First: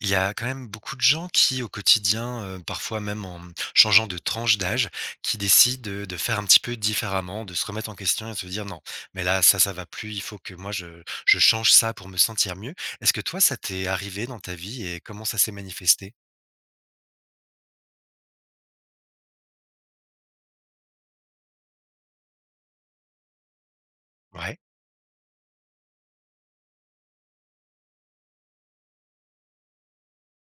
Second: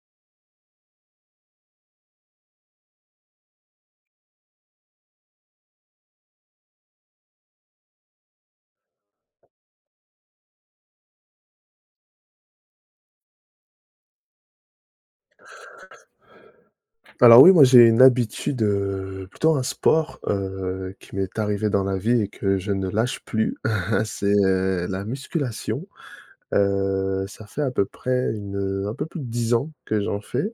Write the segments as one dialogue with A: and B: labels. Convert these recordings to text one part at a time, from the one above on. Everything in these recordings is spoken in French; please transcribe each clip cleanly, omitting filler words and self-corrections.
A: Il y a quand même beaucoup de gens qui, au quotidien, parfois même en changeant de tranche d'âge, qui décident, de faire un petit peu différemment, de se remettre en question et de se dire: «Non, mais là, ça va plus, il faut que moi je change ça pour me sentir mieux». Est-ce que toi, ça t'est arrivé dans ta vie et comment ça s'est manifesté?
B: Alors oui, moi j'ai une habitude, plutôt un sport, qui m'est arrivé dans la vie et que je ne lâche plus, c'est,
A: Ouais,
B: la musculation. Ça fait à peu près un peu plus de 10 ans que j'en fais.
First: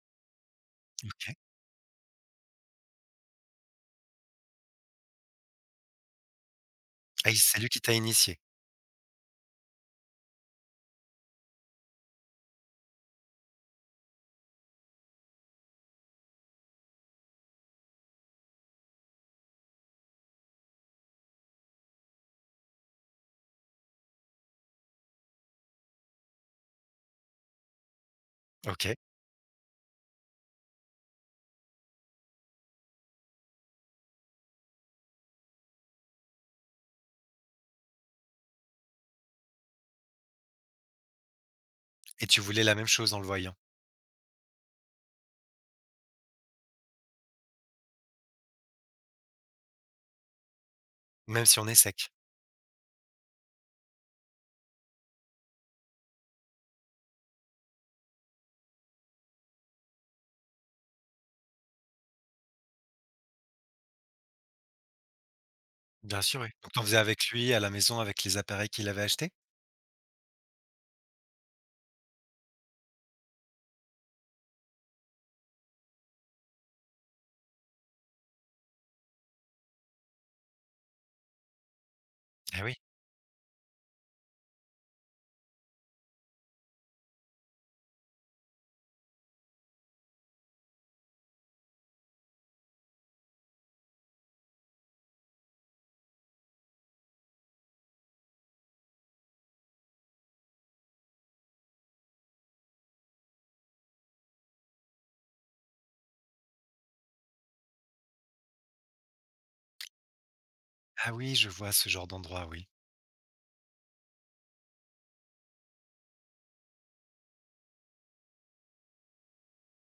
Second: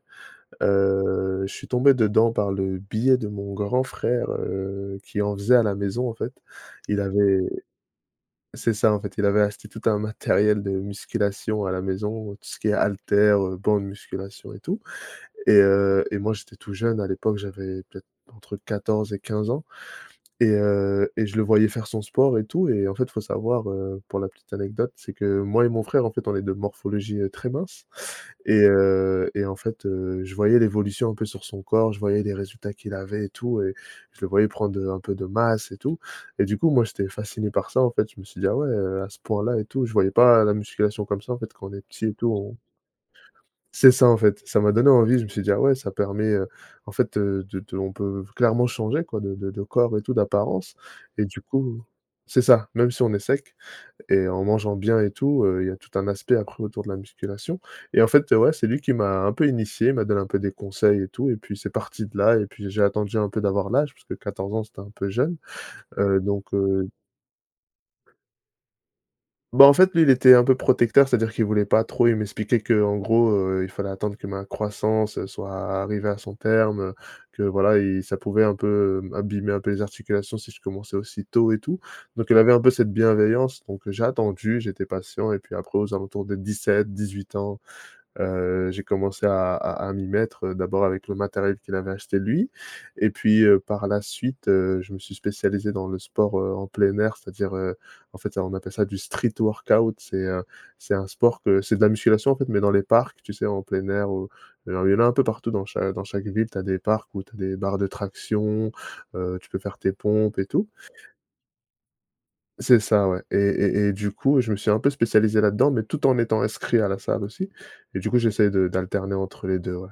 A: OK.
B: Je suis tombé dedans par le biais de mon grand frère, qui en faisait à la maison en fait. Il
A: Ah il
B: avait
A: c'est lui qui t'a initié?
B: c'est ça en fait, il avait acheté tout un matériel de musculation à la maison, tout ce qui est haltères, bancs de musculation et tout. Et moi, j'étais tout jeune à l'époque, j'avais peut-être entre 14 et 15 ans et je le voyais faire son sport et tout. Et en fait, faut savoir, pour la petite anecdote, c'est que moi et mon frère, en fait, on est de morphologie, très mince. Et
A: OK,
B: et en fait, je voyais l'évolution un peu sur son corps, je voyais les résultats qu'il avait et tout, et je le voyais prendre un peu de masse et tout, et du coup, moi, j'étais fasciné par ça, en fait. Je me suis dit: «Ah ouais, à ce point-là et tout». Je voyais pas la musculation comme ça, en fait, quand on est petit et
A: et tu
B: tout,
A: voulais la même chose en le voyant?
B: c'est ça, en fait. Ça m'a donné envie, je me suis dit: «Ah ouais, ça permet, en fait, de on peut clairement changer quoi de corps et tout, d'apparence», et du
A: Même si on est
B: coup
A: sec?
B: c'est ça, même si on est sec, et en mangeant bien et tout, il y a tout un aspect après autour de la musculation. Et en fait, ouais, c'est lui qui m'a un peu initié, il m'a donné un peu des conseils et tout, et puis c'est parti de là, et puis j'ai attendu un peu d'avoir l'âge parce que 14 ans, c'était un peu jeune, heu,
A: Bien sûr, oui.
B: donc
A: Donc tu en
B: heu
A: faisais avec lui, à la maison, avec les appareils qu'il avait achetés?
B: Bah, en fait, lui, il était un peu protecteur, c'est-à-dire qu'il voulait pas trop. Il m'expliquait que en gros, il fallait attendre que ma croissance, soit arrivée à son terme, que voilà, il ça pouvait un peu, abîmer un peu les articulations si je commençais aussi tôt et tout. Donc il avait un
A: Ah
B: peu
A: oui.
B: cette bienveillance, donc j'ai attendu, j'étais patient, et puis après aux alentours de dix huit ans, j'ai commencé à m'y mettre, d'abord avec le matériel qu'il avait acheté lui, et puis, par la suite, je me suis spécialisé dans le sport, en plein air, c'est-à-dire, en fait, on appelle ça du street workout. C'est un sport que c'est de la musculation, en fait, mais dans les parcs, tu sais, en plein air où il y en a un peu partout dans chaque ville, tu as des parcs où tu as des barres de traction, tu peux faire tes pompes et tout.
A: Ah oui, je vois ce genre d'endroit, oui.
B: C'est ça, ouais, et du coup, je me suis un peu spécialisé là-dedans, mais tout en étant inscrit à la salle aussi, et du coup, j'essaie de d'alterner entre les deux, ouais.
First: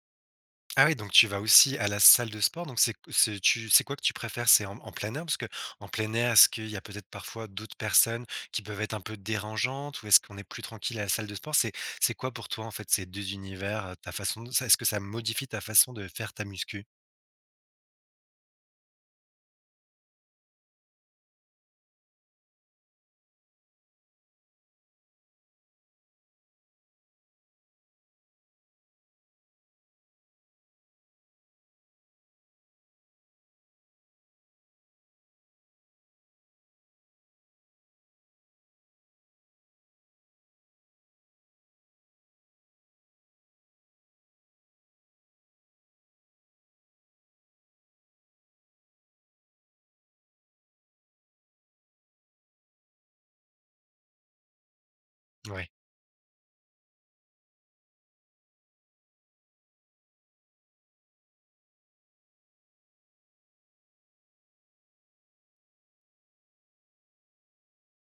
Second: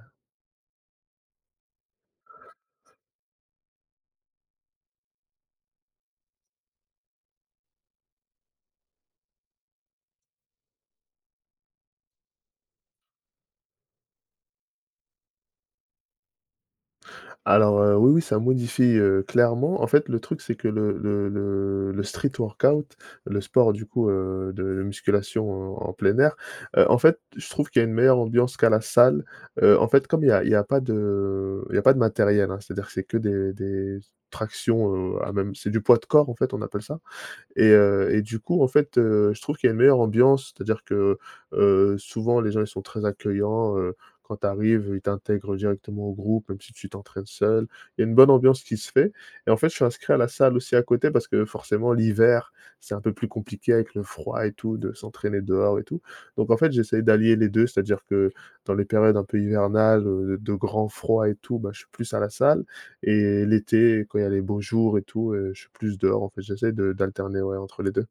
A: Ah oui, donc tu vas aussi à la salle de sport. Donc c'est quoi que tu préfères? C'est en plein air? Parce que en plein air, est-ce qu'il y a peut-être parfois d'autres personnes qui peuvent être un peu dérangeantes, ou est-ce qu'on est plus tranquille à la salle de sport? C'est quoi pour toi, en fait, ces 2 univers, ta façon de ça, est-ce que ça modifie ta façon de faire ta muscu?
B: Alors, oui, oui, ça modifie, clairement. En fait, le truc, c'est que le street workout, le sport, du coup, de musculation en plein air, en fait, je trouve qu'il y a une meilleure ambiance qu'à la salle. En fait, comme il y a pas de il y a pas de matériel, hein, c'est-à-dire que c'est que des tractions, à même c'est du poids de corps, en fait, on appelle ça. Et du coup, en fait, je trouve qu'il y a une meilleure ambiance, c'est-à-dire que, souvent les gens ils sont très accueillants, quand tu arrives, ils t'intègrent directement au groupe, même si tu t'entraînes seul. Il y a une bonne ambiance qui se fait, et en fait, je suis inscrit à la salle aussi à côté parce que forcément l'hiver, c'est un peu plus compliqué avec le froid et tout de s'entraîner
A: Ouais.
B: dehors et tout. Donc en fait, j'essaye d'allier les 2, c'est-à-dire que dans les périodes un peu hivernales, de grand froid et tout, bah, je suis plus à la salle, et l'été, quand il y a les beaux jours et tout, je suis plus dehors en fait. J'essaie de d'alterner, ouais, entre les 2.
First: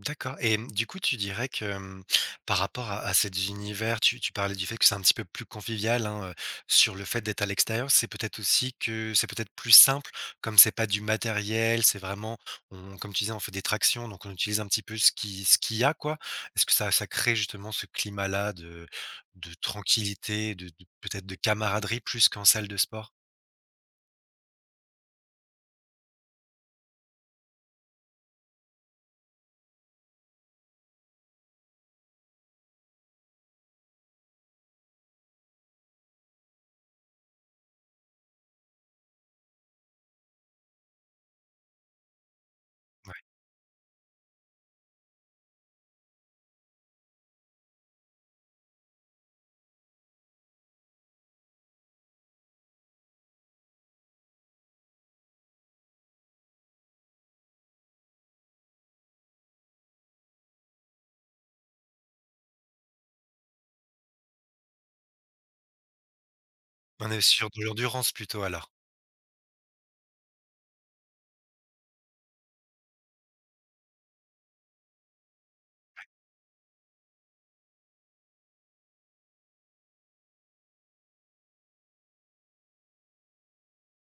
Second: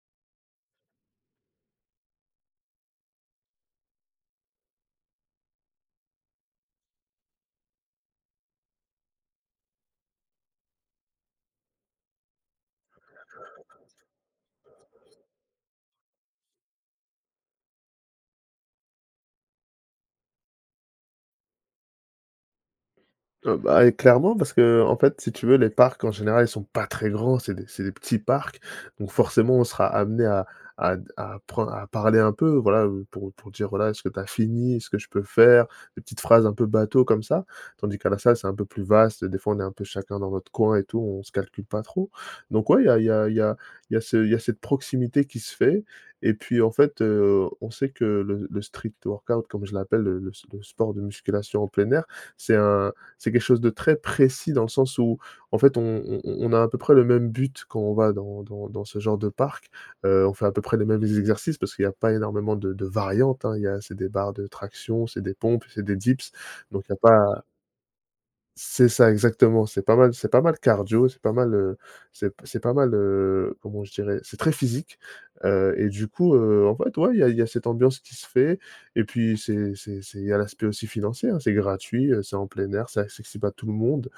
A: D'accord. Et mmh, du coup, tu dirais que, par rapport à cet univers, tu parlais du fait que c'est un petit peu plus convivial, hein, sur le fait d'être à l'extérieur. C'est peut-être aussi que c'est peut-être plus simple, comme c'est pas du matériel, c'est vraiment on comme tu disais, on fait des tractions, donc on utilise un petit peu ce qu'il y a, quoi. Est-ce que ça crée justement ce climat-là de tranquillité, de peut-être de camaraderie plus qu'en salle de sport?
B: Bah, et clairement parce que en fait, si tu veux, les parcs en général, ils sont pas très grands, c'est des petits parcs, donc forcément on sera amené à parler un peu, voilà, pour dire, voilà: «Est-ce que tu as fini? Est-ce que je peux faire?», des petites phrases un peu bateau comme ça. Tandis qu'à la salle, c'est un peu plus vaste, des fois on est un peu chacun dans notre coin et tout, on se calcule pas trop. Donc ouais, il y a il y a il y a il y a ce il y a cette proximité qui se fait, et puis en fait, on sait que le street workout comme je l'appelle, le sport de musculation en plein air, c'est un c'est quelque chose de très précis dans le sens où, en fait, on a à peu près le même but quand on va dans ce genre de parc. On fait à peu près les mêmes exercices parce qu'il n'y a pas énormément de variantes, hein. Il y a c'est des barres de traction, c'est des pompes, c'est des dips, donc il n'y a
A: On est
B: pas.
A: sur de l'endurance plutôt, alors?
B: C'est ça, exactement. C'est pas mal cardio, c'est pas mal, comment je dirais? C'est très physique, et du coup, en fait, ouais, il y a cette ambiance qui se fait, et puis c'est il y a l'aspect aussi financier, hein. C'est gratuit, c'est en plein air, c'est accessible à tout le monde,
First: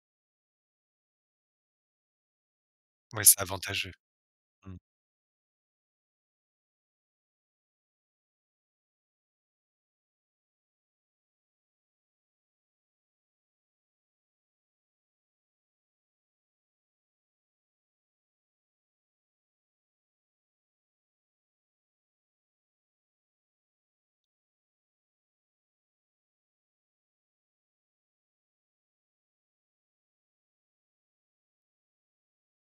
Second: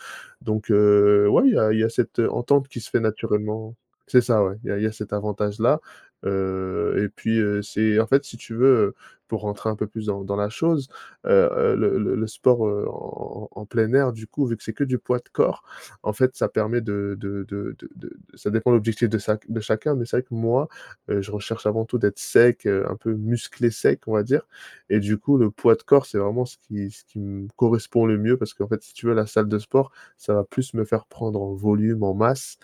B: donc ouais, il y a cette entente qui se fait
A: Ouais, c'est
B: naturellement.
A: avantageux.
B: C'est ça, ouais.
A: Mmh.
B: Il y a cet avantage-là, et puis, c'est en fait, si tu veux, pour rentrer un peu plus dans la chose, le sport, en plein air, du coup, vu que c'est que du poids de corps, en fait, ça permet ça dépend de l'objectif de sac de chacun, mais c'est vrai que moi, je recherche avant tout d'être sec, un peu musclé sec, on va dire, et du coup, le poids de corps, c'est vraiment ce qui me correspond le mieux parce qu'en fait, si tu veux, la salle de sport, ça va plus me faire prendre en volume, en masse,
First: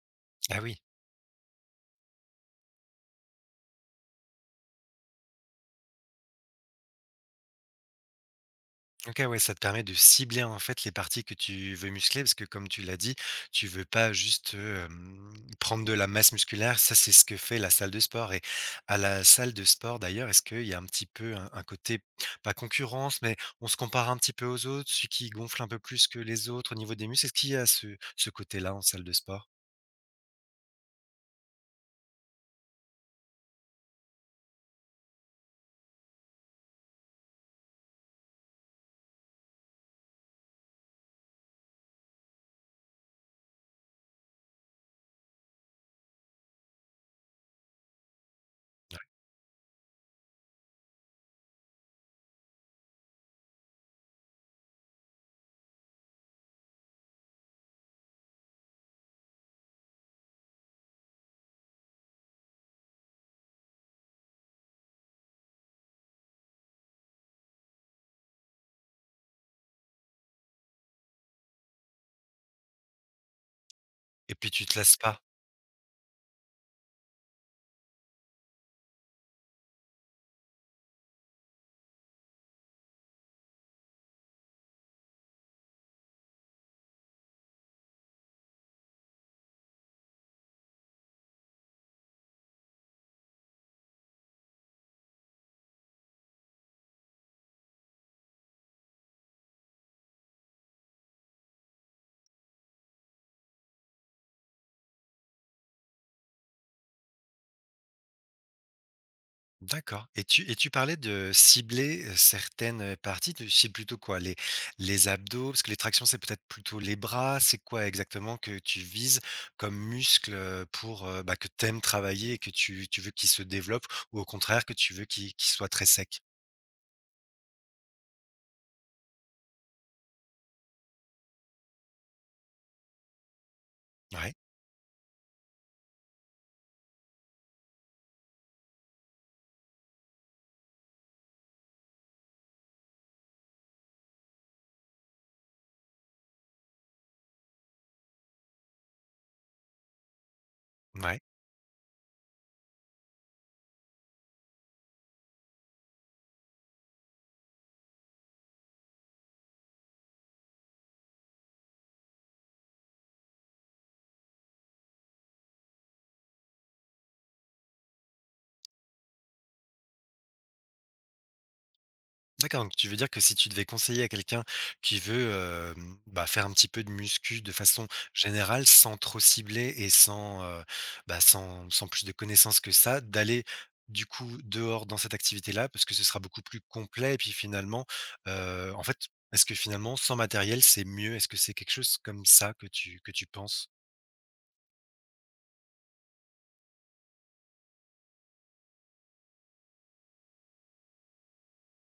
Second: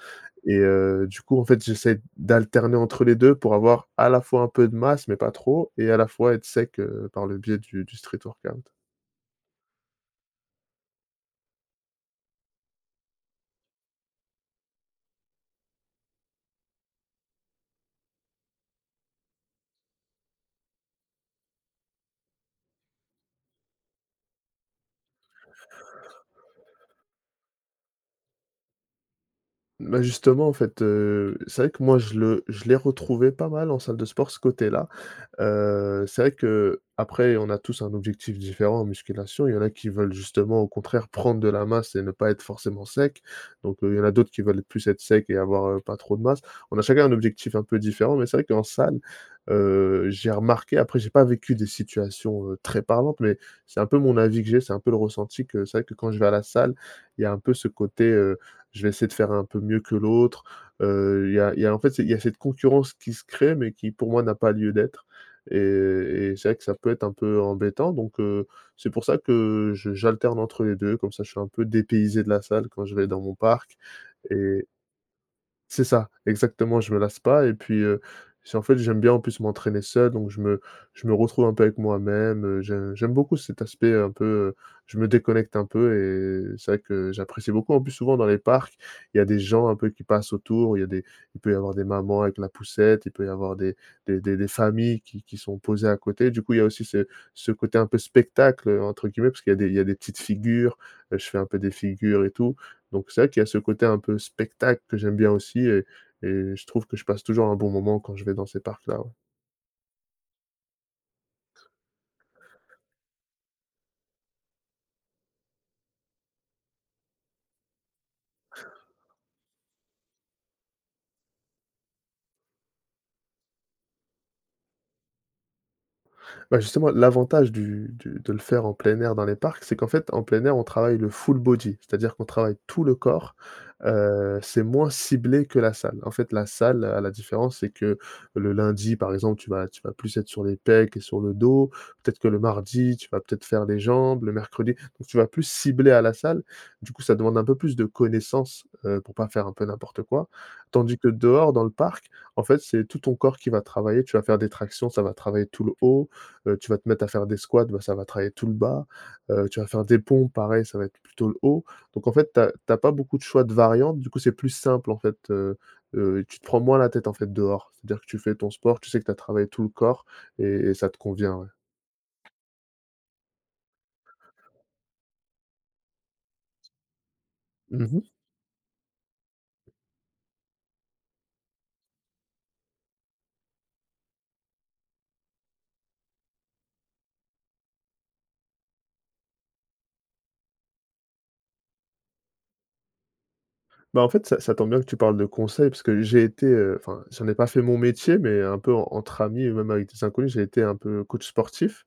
B: et
A: Ah oui.
B: du coup, en fait, j'essaie d'alterner entre les 2 pour avoir à la fois un peu de masse, mais pas trop, et à la fois être sec, par le biais du street workout.
A: OK, ouais, ça te permet de cibler, en fait, les parties que tu veux muscler, parce que comme tu l'as dit, tu veux pas juste, prendre de la masse musculaire. Ça, c'est ce que fait la salle de sport. Et à la salle de sport, d'ailleurs, est-ce qu'il y a un petit peu un côté, pas concurrence, mais on se compare un petit peu aux autres, celui qui gonfle un peu plus que les autres au niveau des muscles? Est-ce qu'il y a ce côté-là en salle de sport?
B: Bah, justement, en fait, c'est vrai que moi je l'ai retrouvé pas mal en salle de sport, ce côté-là. C'est vrai que après, on a tous un objectif différent en musculation. Il y en a qui veulent justement, au contraire, prendre de la masse et ne pas être forcément sec. Donc, il y en a d'autres qui veulent plus être sec et avoir, pas trop de masse. On a chacun un objectif un peu différent, mais c'est vrai qu'en salle, j'ai remarqué, après j'ai pas vécu des situations, très parlantes, mais c'est un peu mon avis que j'ai, c'est un peu le ressenti que c'est vrai que quand je vais à la salle, il y a un peu ce côté, je vais essayer de faire un peu mieux que l'autre. Il y a en fait, c'est il y a cette concurrence qui se crée, mais qui pour moi n'a pas lieu d'être. Et c'est vrai que ça peut être un peu embêtant, donc c'est pour ça que je j'alterne entre les deux, comme ça je suis un peu dépaysé de la salle quand je vais dans mon parc
A: Et puis tu
B: et
A: te lasses pas?
B: c'est ça, exactement, je me lasse pas, et puis, c'est en fait, j'aime bien en plus m'entraîner seul, donc je me retrouve un peu avec moi-même, j'aime beaucoup cet aspect un peu, je me déconnecte un peu, et c'est vrai que j'apprécie beaucoup. En plus, souvent dans les parcs, il y a des gens un peu qui passent autour, il y a des il peut y avoir des mamans avec la poussette, il peut y avoir des familles qui sont posées à côté. Du coup, il y a aussi ce côté un peu «spectacle», entre guillemets, parce qu'il y a des petites figures, je fais un peu des figures et tout. Donc c'est vrai qu'il y a ce côté un peu spectacle que j'aime bien aussi et je trouve que je passe toujours un bon moment quand je vais dans ces parcs-là, ouais.
A: D'accord. Et tu parlais de cibler, certaines, parties. Tu cibles plutôt quoi? Les abdos? Parce que les tractions, c'est peut-être plutôt les bras. C'est quoi exactement que tu vises comme muscle, pour, que tu aimes travailler et que tu veux qu'il se développe, ou au contraire que tu veux qu'il soit très sec?
B: Bah, justement, l'avantage du de le faire en plein air dans les parcs, c'est qu'en fait, en plein air, on travaille le full body, c'est-à-dire qu'on travaille tout le corps.
A: Ouais,
B: C'est moins ciblé que la salle. En fait, la salle, à la différence, c'est que le lundi, par exemple, tu vas plus être sur les pecs et sur le dos. Peut-être que le mardi, tu vas peut-être faire les jambes, le mercredi, donc tu vas plus cibler à la salle. Du coup, ça demande un peu plus de connaissances, pour pas faire un peu n'importe quoi. Tandis que
A: ouais.
B: dehors, dans le parc, en fait, c'est tout ton corps qui va travailler. Tu vas faire des tractions, ça va travailler tout le haut. Tu vas te mettre à faire des squats, bah, ça va travailler tout le bas, tu vas faire des pompes, pareil, ça va être plutôt le haut. Donc en fait, tu as pas beaucoup de choix de variantes, du coup, c'est plus simple, en fait, tu te prends moins la tête, en fait, dehors. C'est-à-dire que tu fais ton sport, tu sais que tu as travaillé tout le corps et ça te convient, ouais.
A: D'accord, donc tu veux dire que si tu devais conseiller à quelqu'un qui veut, faire un petit peu de muscu de façon
B: Mmh.
A: générale, sans trop cibler et sans, sans plus de connaissances que ça, d'aller du coup dehors dans cette activité-là, parce que ce sera beaucoup plus complet, et puis finalement, heu, en fait, est-ce que finalement sans matériel, c'est mieux? Est-ce que c'est quelque chose comme ça que tu penses?
B: Bah, en fait, ça tombe bien que tu parles de conseils parce que j'ai été, enfin, j'en ai pas fait mon métier, mais un peu en entre amis et même avec des inconnus, j'ai été un peu coach sportif.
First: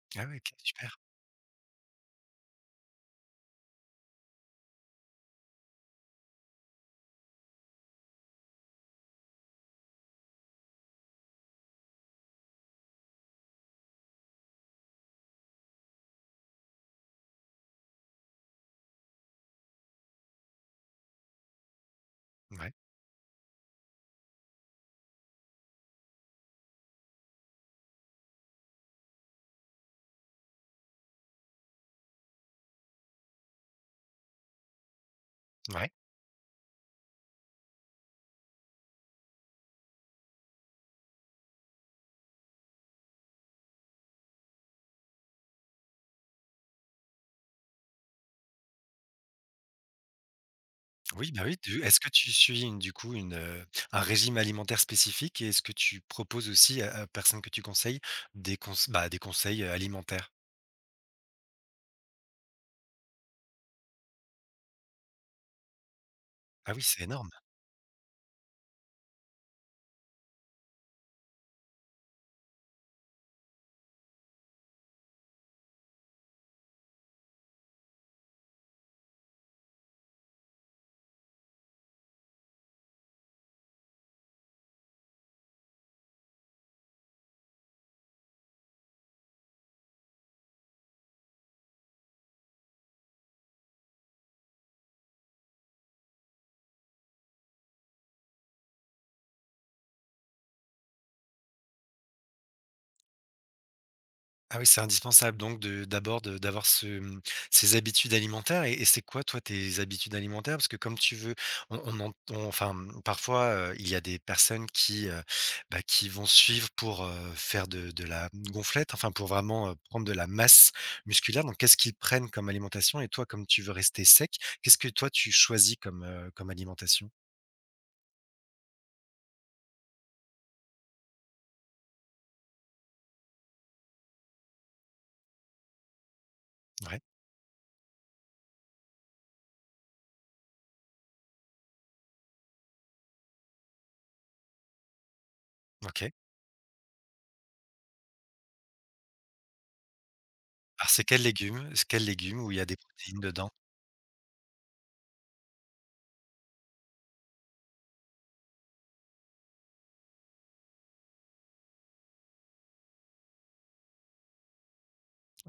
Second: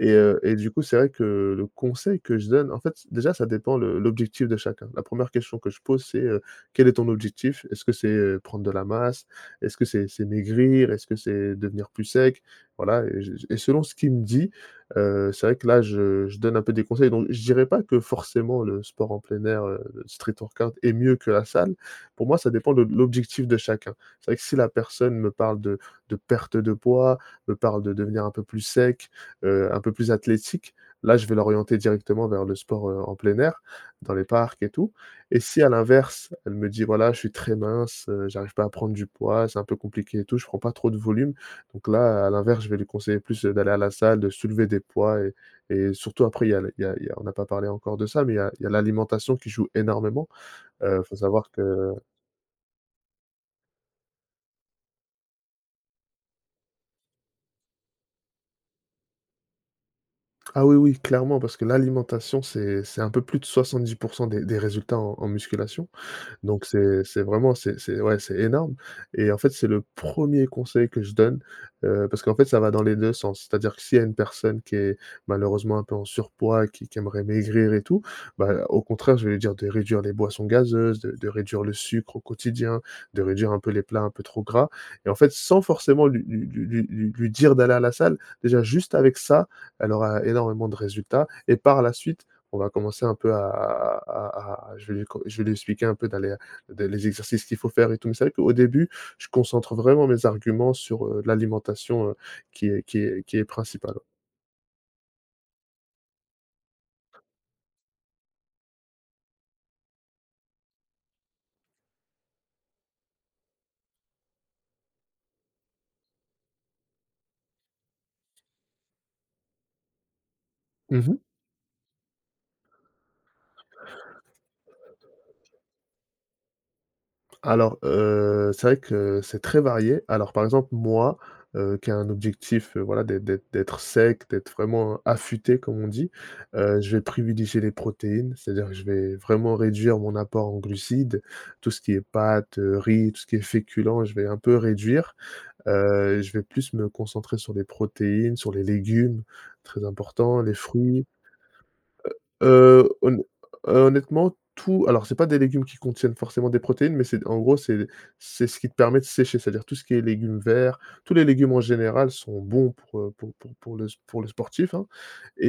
B: Et
A: Ah ouais,
B: heu
A: OK,
B: et du coup, c'est
A: super.
B: vrai que le conseil que je donne, en fait, déjà, ça dépend le l'objectif de chacun. La première question que je pose, c'est: «Quel est ton objectif? Est-ce que c'est, prendre de la masse? Est-ce que c'est maigrir? Est-ce que c'est devenir plus sec?» Voilà, et je et selon ce qu'il me dit, c'est vrai que là, je donne un peu des conseils. Donc je dirais pas que forcément le sport en plein air, le street workout est mieux que la salle. Pour moi, ça
A: Ouais,
B: dépend de l'objectif de chacun. C'est vrai que si la personne me parle de perte de poids, me parle de devenir un peu plus sec, un peu plus athlétique, là, je vais l'orienter directement vers le sport, en plein air, dans les parcs et tout. Et si à
A: ouais.
B: l'inverse, elle me dit: «Voilà, je suis très mince, j'arrive pas à prendre du poids, c'est un peu compliqué et tout, je prends pas trop de volume», donc là, à l'inverse, je vais lui conseiller plus, d'aller à la salle, de soulever des poids et surtout après il y a il y a il y a on n'a pas parlé encore de ça, mais il y a l'alimentation qui joue énormément, faut
A: Oui, bah
B: savoir
A: oui, tu
B: que
A: est-ce que tu suis une du coup une, un régime alimentaire spécifique, et est-ce que tu proposes aussi à personne que tu conseilles des conse bah, des conseils, alimentaires?
B: ah oui, oui, clairement, parce que l'alimentation, c'est un peu plus de 70 des résultats en musculation. Donc
A: Ah oui, c'est
B: c'est
A: énorme.
B: vraiment c'est, ouais, c'est énorme. Et en fait, c'est le premier conseil que je donne, parce qu'en fait, ça va dans les 2 sens. C'est-à-dire que s'il y a une personne qui est malheureusement un peu en surpoids, qui aimerait maigrir et tout, bah, au contraire, je vais lui dire de réduire les boissons gazeuses, de réduire le sucre au quotidien, de réduire un peu les plats un peu trop gras et en fait, sans forcément lui dire d'aller à la salle, déjà juste avec ça, elle aura énormément de résultats et par la suite, on va commencer un peu à je vais lui co Je vais lui expliquer un peu dans les de les exercices qu'il faut faire et tout, mais c'est vrai qu'au début, je concentre vraiment mes arguments sur, l'alimentation, qui est principale.
A: Ah oui, c'est indispensable donc de d'abord de d'avoir ce, mmh, ces habitudes alimentaires. Et c'est quoi toi tes habitudes alimentaires? Parce que comme tu veux, on ent on enfin, mmh, parfois, il y a des personnes qui, qui vont suivre pour, faire de la gonflette, enfin pour vraiment, prendre de la masse musculaire. Donc qu'est-ce qu'ils prennent comme alimentation? Et toi, comme tu veux rester sec, qu'est-ce que toi tu choisis comme, comme alimentation?
B: Alors, c'est vrai que c'est très varié. Alors, par exemple, moi, qui ai un objectif, voilà, d'être sec, d'être vraiment affûté, comme on dit, je
A: Ouais,
B: vais privilégier les protéines. C'est-à-dire que je vais vraiment réduire mon apport en glucides, tout ce qui est pâtes, riz, tout ce qui est féculents, je vais un peu réduire.
A: OK.
B: Je vais plus me concentrer sur les protéines, sur les légumes, très important, les
A: Alors c'est
B: fruits.
A: quels légumes? C'est quels légumes où il y a des
B: Heu,
A: protéines
B: honn
A: dedans?
B: Honnêtement, tout, alors c'est pas des légumes qui contiennent forcément des protéines, mais c'est en gros, c'est ce qui te permet de sécher. C'est-à-dire tout ce qui est légumes verts, tous les légumes en général sont bons pour le s pour le sportif, hein,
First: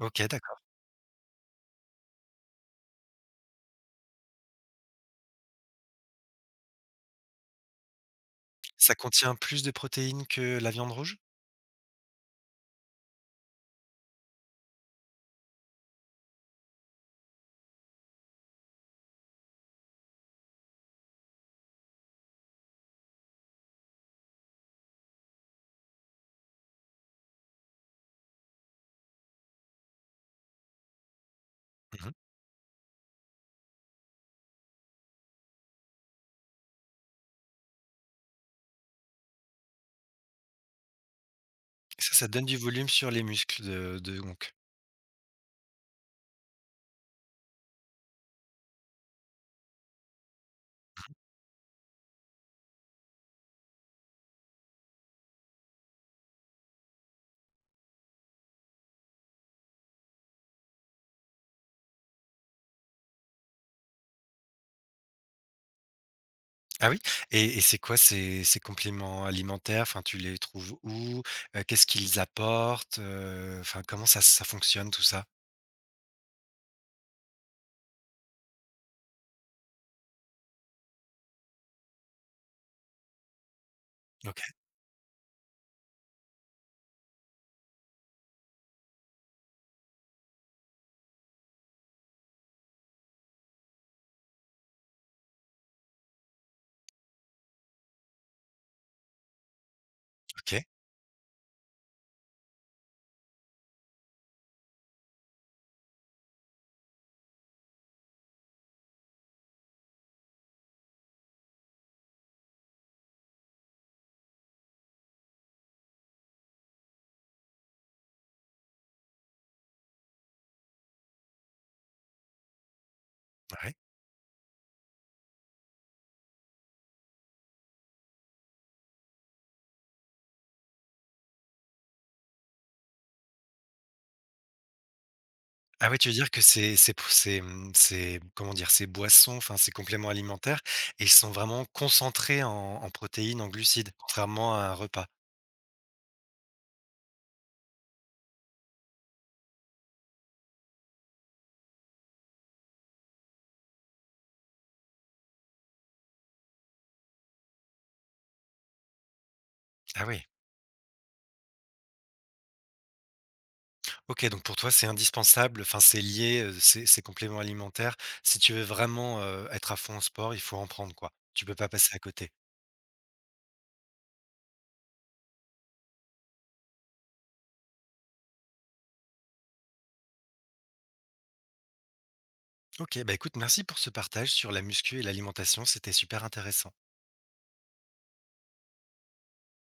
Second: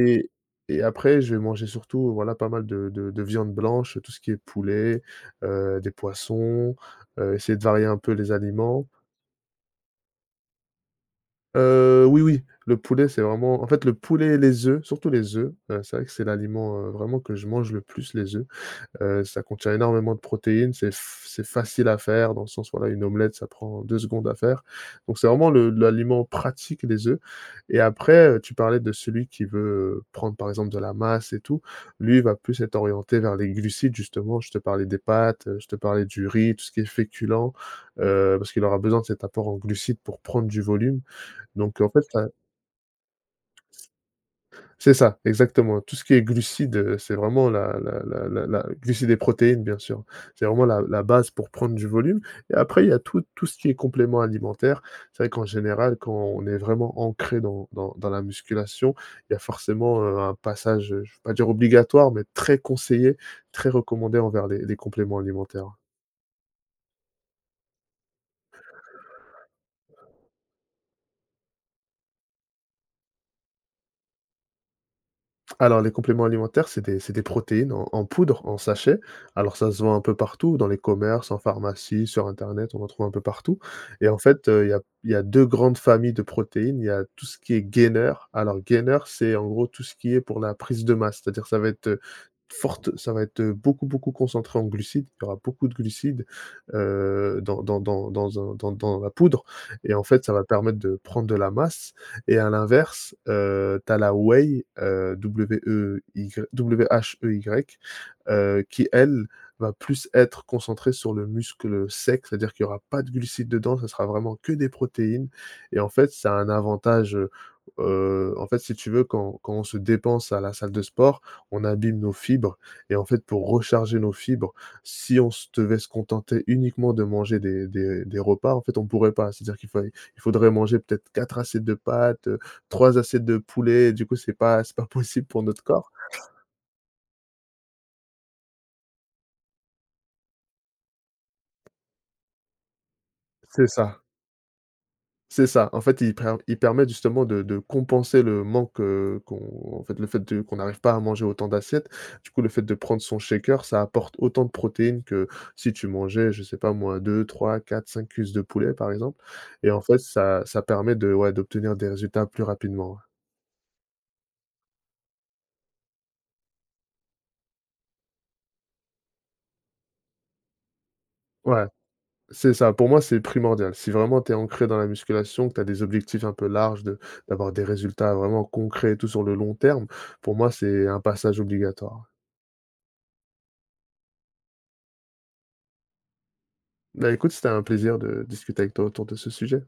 A: OK, d'accord.
B: et après je vais manger surtout, voilà, pas mal de viande blanche, tout ce qui est poulet, des poissons, essayer de varier un peu les aliments.
A: Ça contient plus de protéines que la viande rouge?
B: Oui, oui, le poulet, c'est vraiment en fait, le poulet et les œufs, surtout les œufs, c'est vrai que c'est l'aliment, vraiment que je mange le plus, les œufs. Ça contient énormément de protéines, c'est facile à faire dans le sens, voilà, une omelette, ça prend 2 secondes à faire. Donc c'est vraiment le l'aliment pratique des œufs. Et après, tu parlais de celui qui veut prendre, par exemple, de la masse et tout.
A: Mmh mh.
B: Lui, il va plus être orienté vers les glucides, justement. Je te parlais des pâtes, je te parlais du riz, tout ce qui est féculent, parce qu'il aura besoin de cet apport en glucides pour prendre du volume. Donc en fait,
A: Ça,
B: ça
A: ça donne du volume sur les muscles de donc.
B: c'est ça, exactement. Tout ce qui est glucides, c'est vraiment la glucides et protéines, bien sûr. C'est vraiment la base pour prendre du volume et après il y a tout ce qui est complément alimentaire. C'est vrai qu'en général, quand on est vraiment ancré dans la musculation, il y a forcément, un passage, je ne vais pas dire obligatoire, mais très conseillé, très recommandé envers les compléments alimentaires.
A: Ah oui? Et c'est quoi ces compléments alimentaires? Enfin, tu les trouves où? Qu'est-ce qu'ils apportent? Enfin, comment ça fonctionne tout ça?
B: Alors, les compléments alimentaires, c'est des protéines en poudre, en sachet. Alors, ça se vend un peu partout, dans les commerces, en pharmacie, sur Internet, on en trouve un peu partout. Et en
A: OK,
B: fait, il y a deux grandes familles de protéines. Il y a tout ce qui est gainer. Alors, gainer, c'est en gros tout ce qui est pour la prise de masse. C'est-à-dire, ça va être forte, ça va être beaucoup, beaucoup concentré en glucides. Il y aura beaucoup de glucides dans la poudre. Et en fait, ça va
A: OK,
B: permettre de prendre de la masse. Et à l'inverse, tu as la whey, WEY WHEY, qui elle, va plus être concentrée sur le muscle sec, c'est-à-dire qu'il y aura pas de glucides dedans, ça sera vraiment que des protéines et en fait, ça a un avantage, en fait, si tu veux, quand on se dépense à la salle de sport, on abîme nos fibres et en fait, pour
A: ouais.
B: recharger nos fibres, si on se devait se contenter uniquement de manger des repas, en fait, on pourrait pas. C'est-à-dire qu'il faudrait manger peut-être 4 assiettes de pâtes, 3 assiettes de poulet et du coup c'est pas c'est pas possible pour notre
A: Ah
B: corps.
A: oui, tu veux dire que mmh, ces comment dire? Ces boissons, enfin, ces compléments alimentaires, ils sont vraiment concentrés en protéines, en
B: C'est
A: glucides,
B: ça,
A: contrairement à un repas?
B: c'est ça. En fait, il per ils permettent justement de compenser le manque, qu'on en fait, le fait de qu'on n'arrive pas à manger autant d'assiettes. Du coup, le fait de prendre son shaker, ça apporte autant de protéines que si tu mangeais, je sais pas moi, 2-3-4-5 cuisses de poulet, par exemple, et en fait,
A: Ah oui.
B: ça permet de, ouais, d'obtenir des résultats plus rapidement, ouais.
A: OK, donc pour toi, c'est indispensable, enfin, c'est lié, ces compléments alimentaires. Si tu veux vraiment, être à fond au sport, il faut en prendre, quoi. Tu peux
B: Ouais.
A: pas passer à côté.
B: C'est ça, pour moi, c'est primordial. Si vraiment tu es ancré dans la musculation, que tu as des objectifs un peu larges de d'avoir des résultats vraiment concrets et tout sur le long terme, pour moi, c'est un passage obligatoire.
A: OK, bah, écoute, merci pour ce partage sur la muscu et l'alimentation, c'était super intéressant.
B: Bah, écoute, c'était un plaisir de discuter avec toi autour de ce sujet.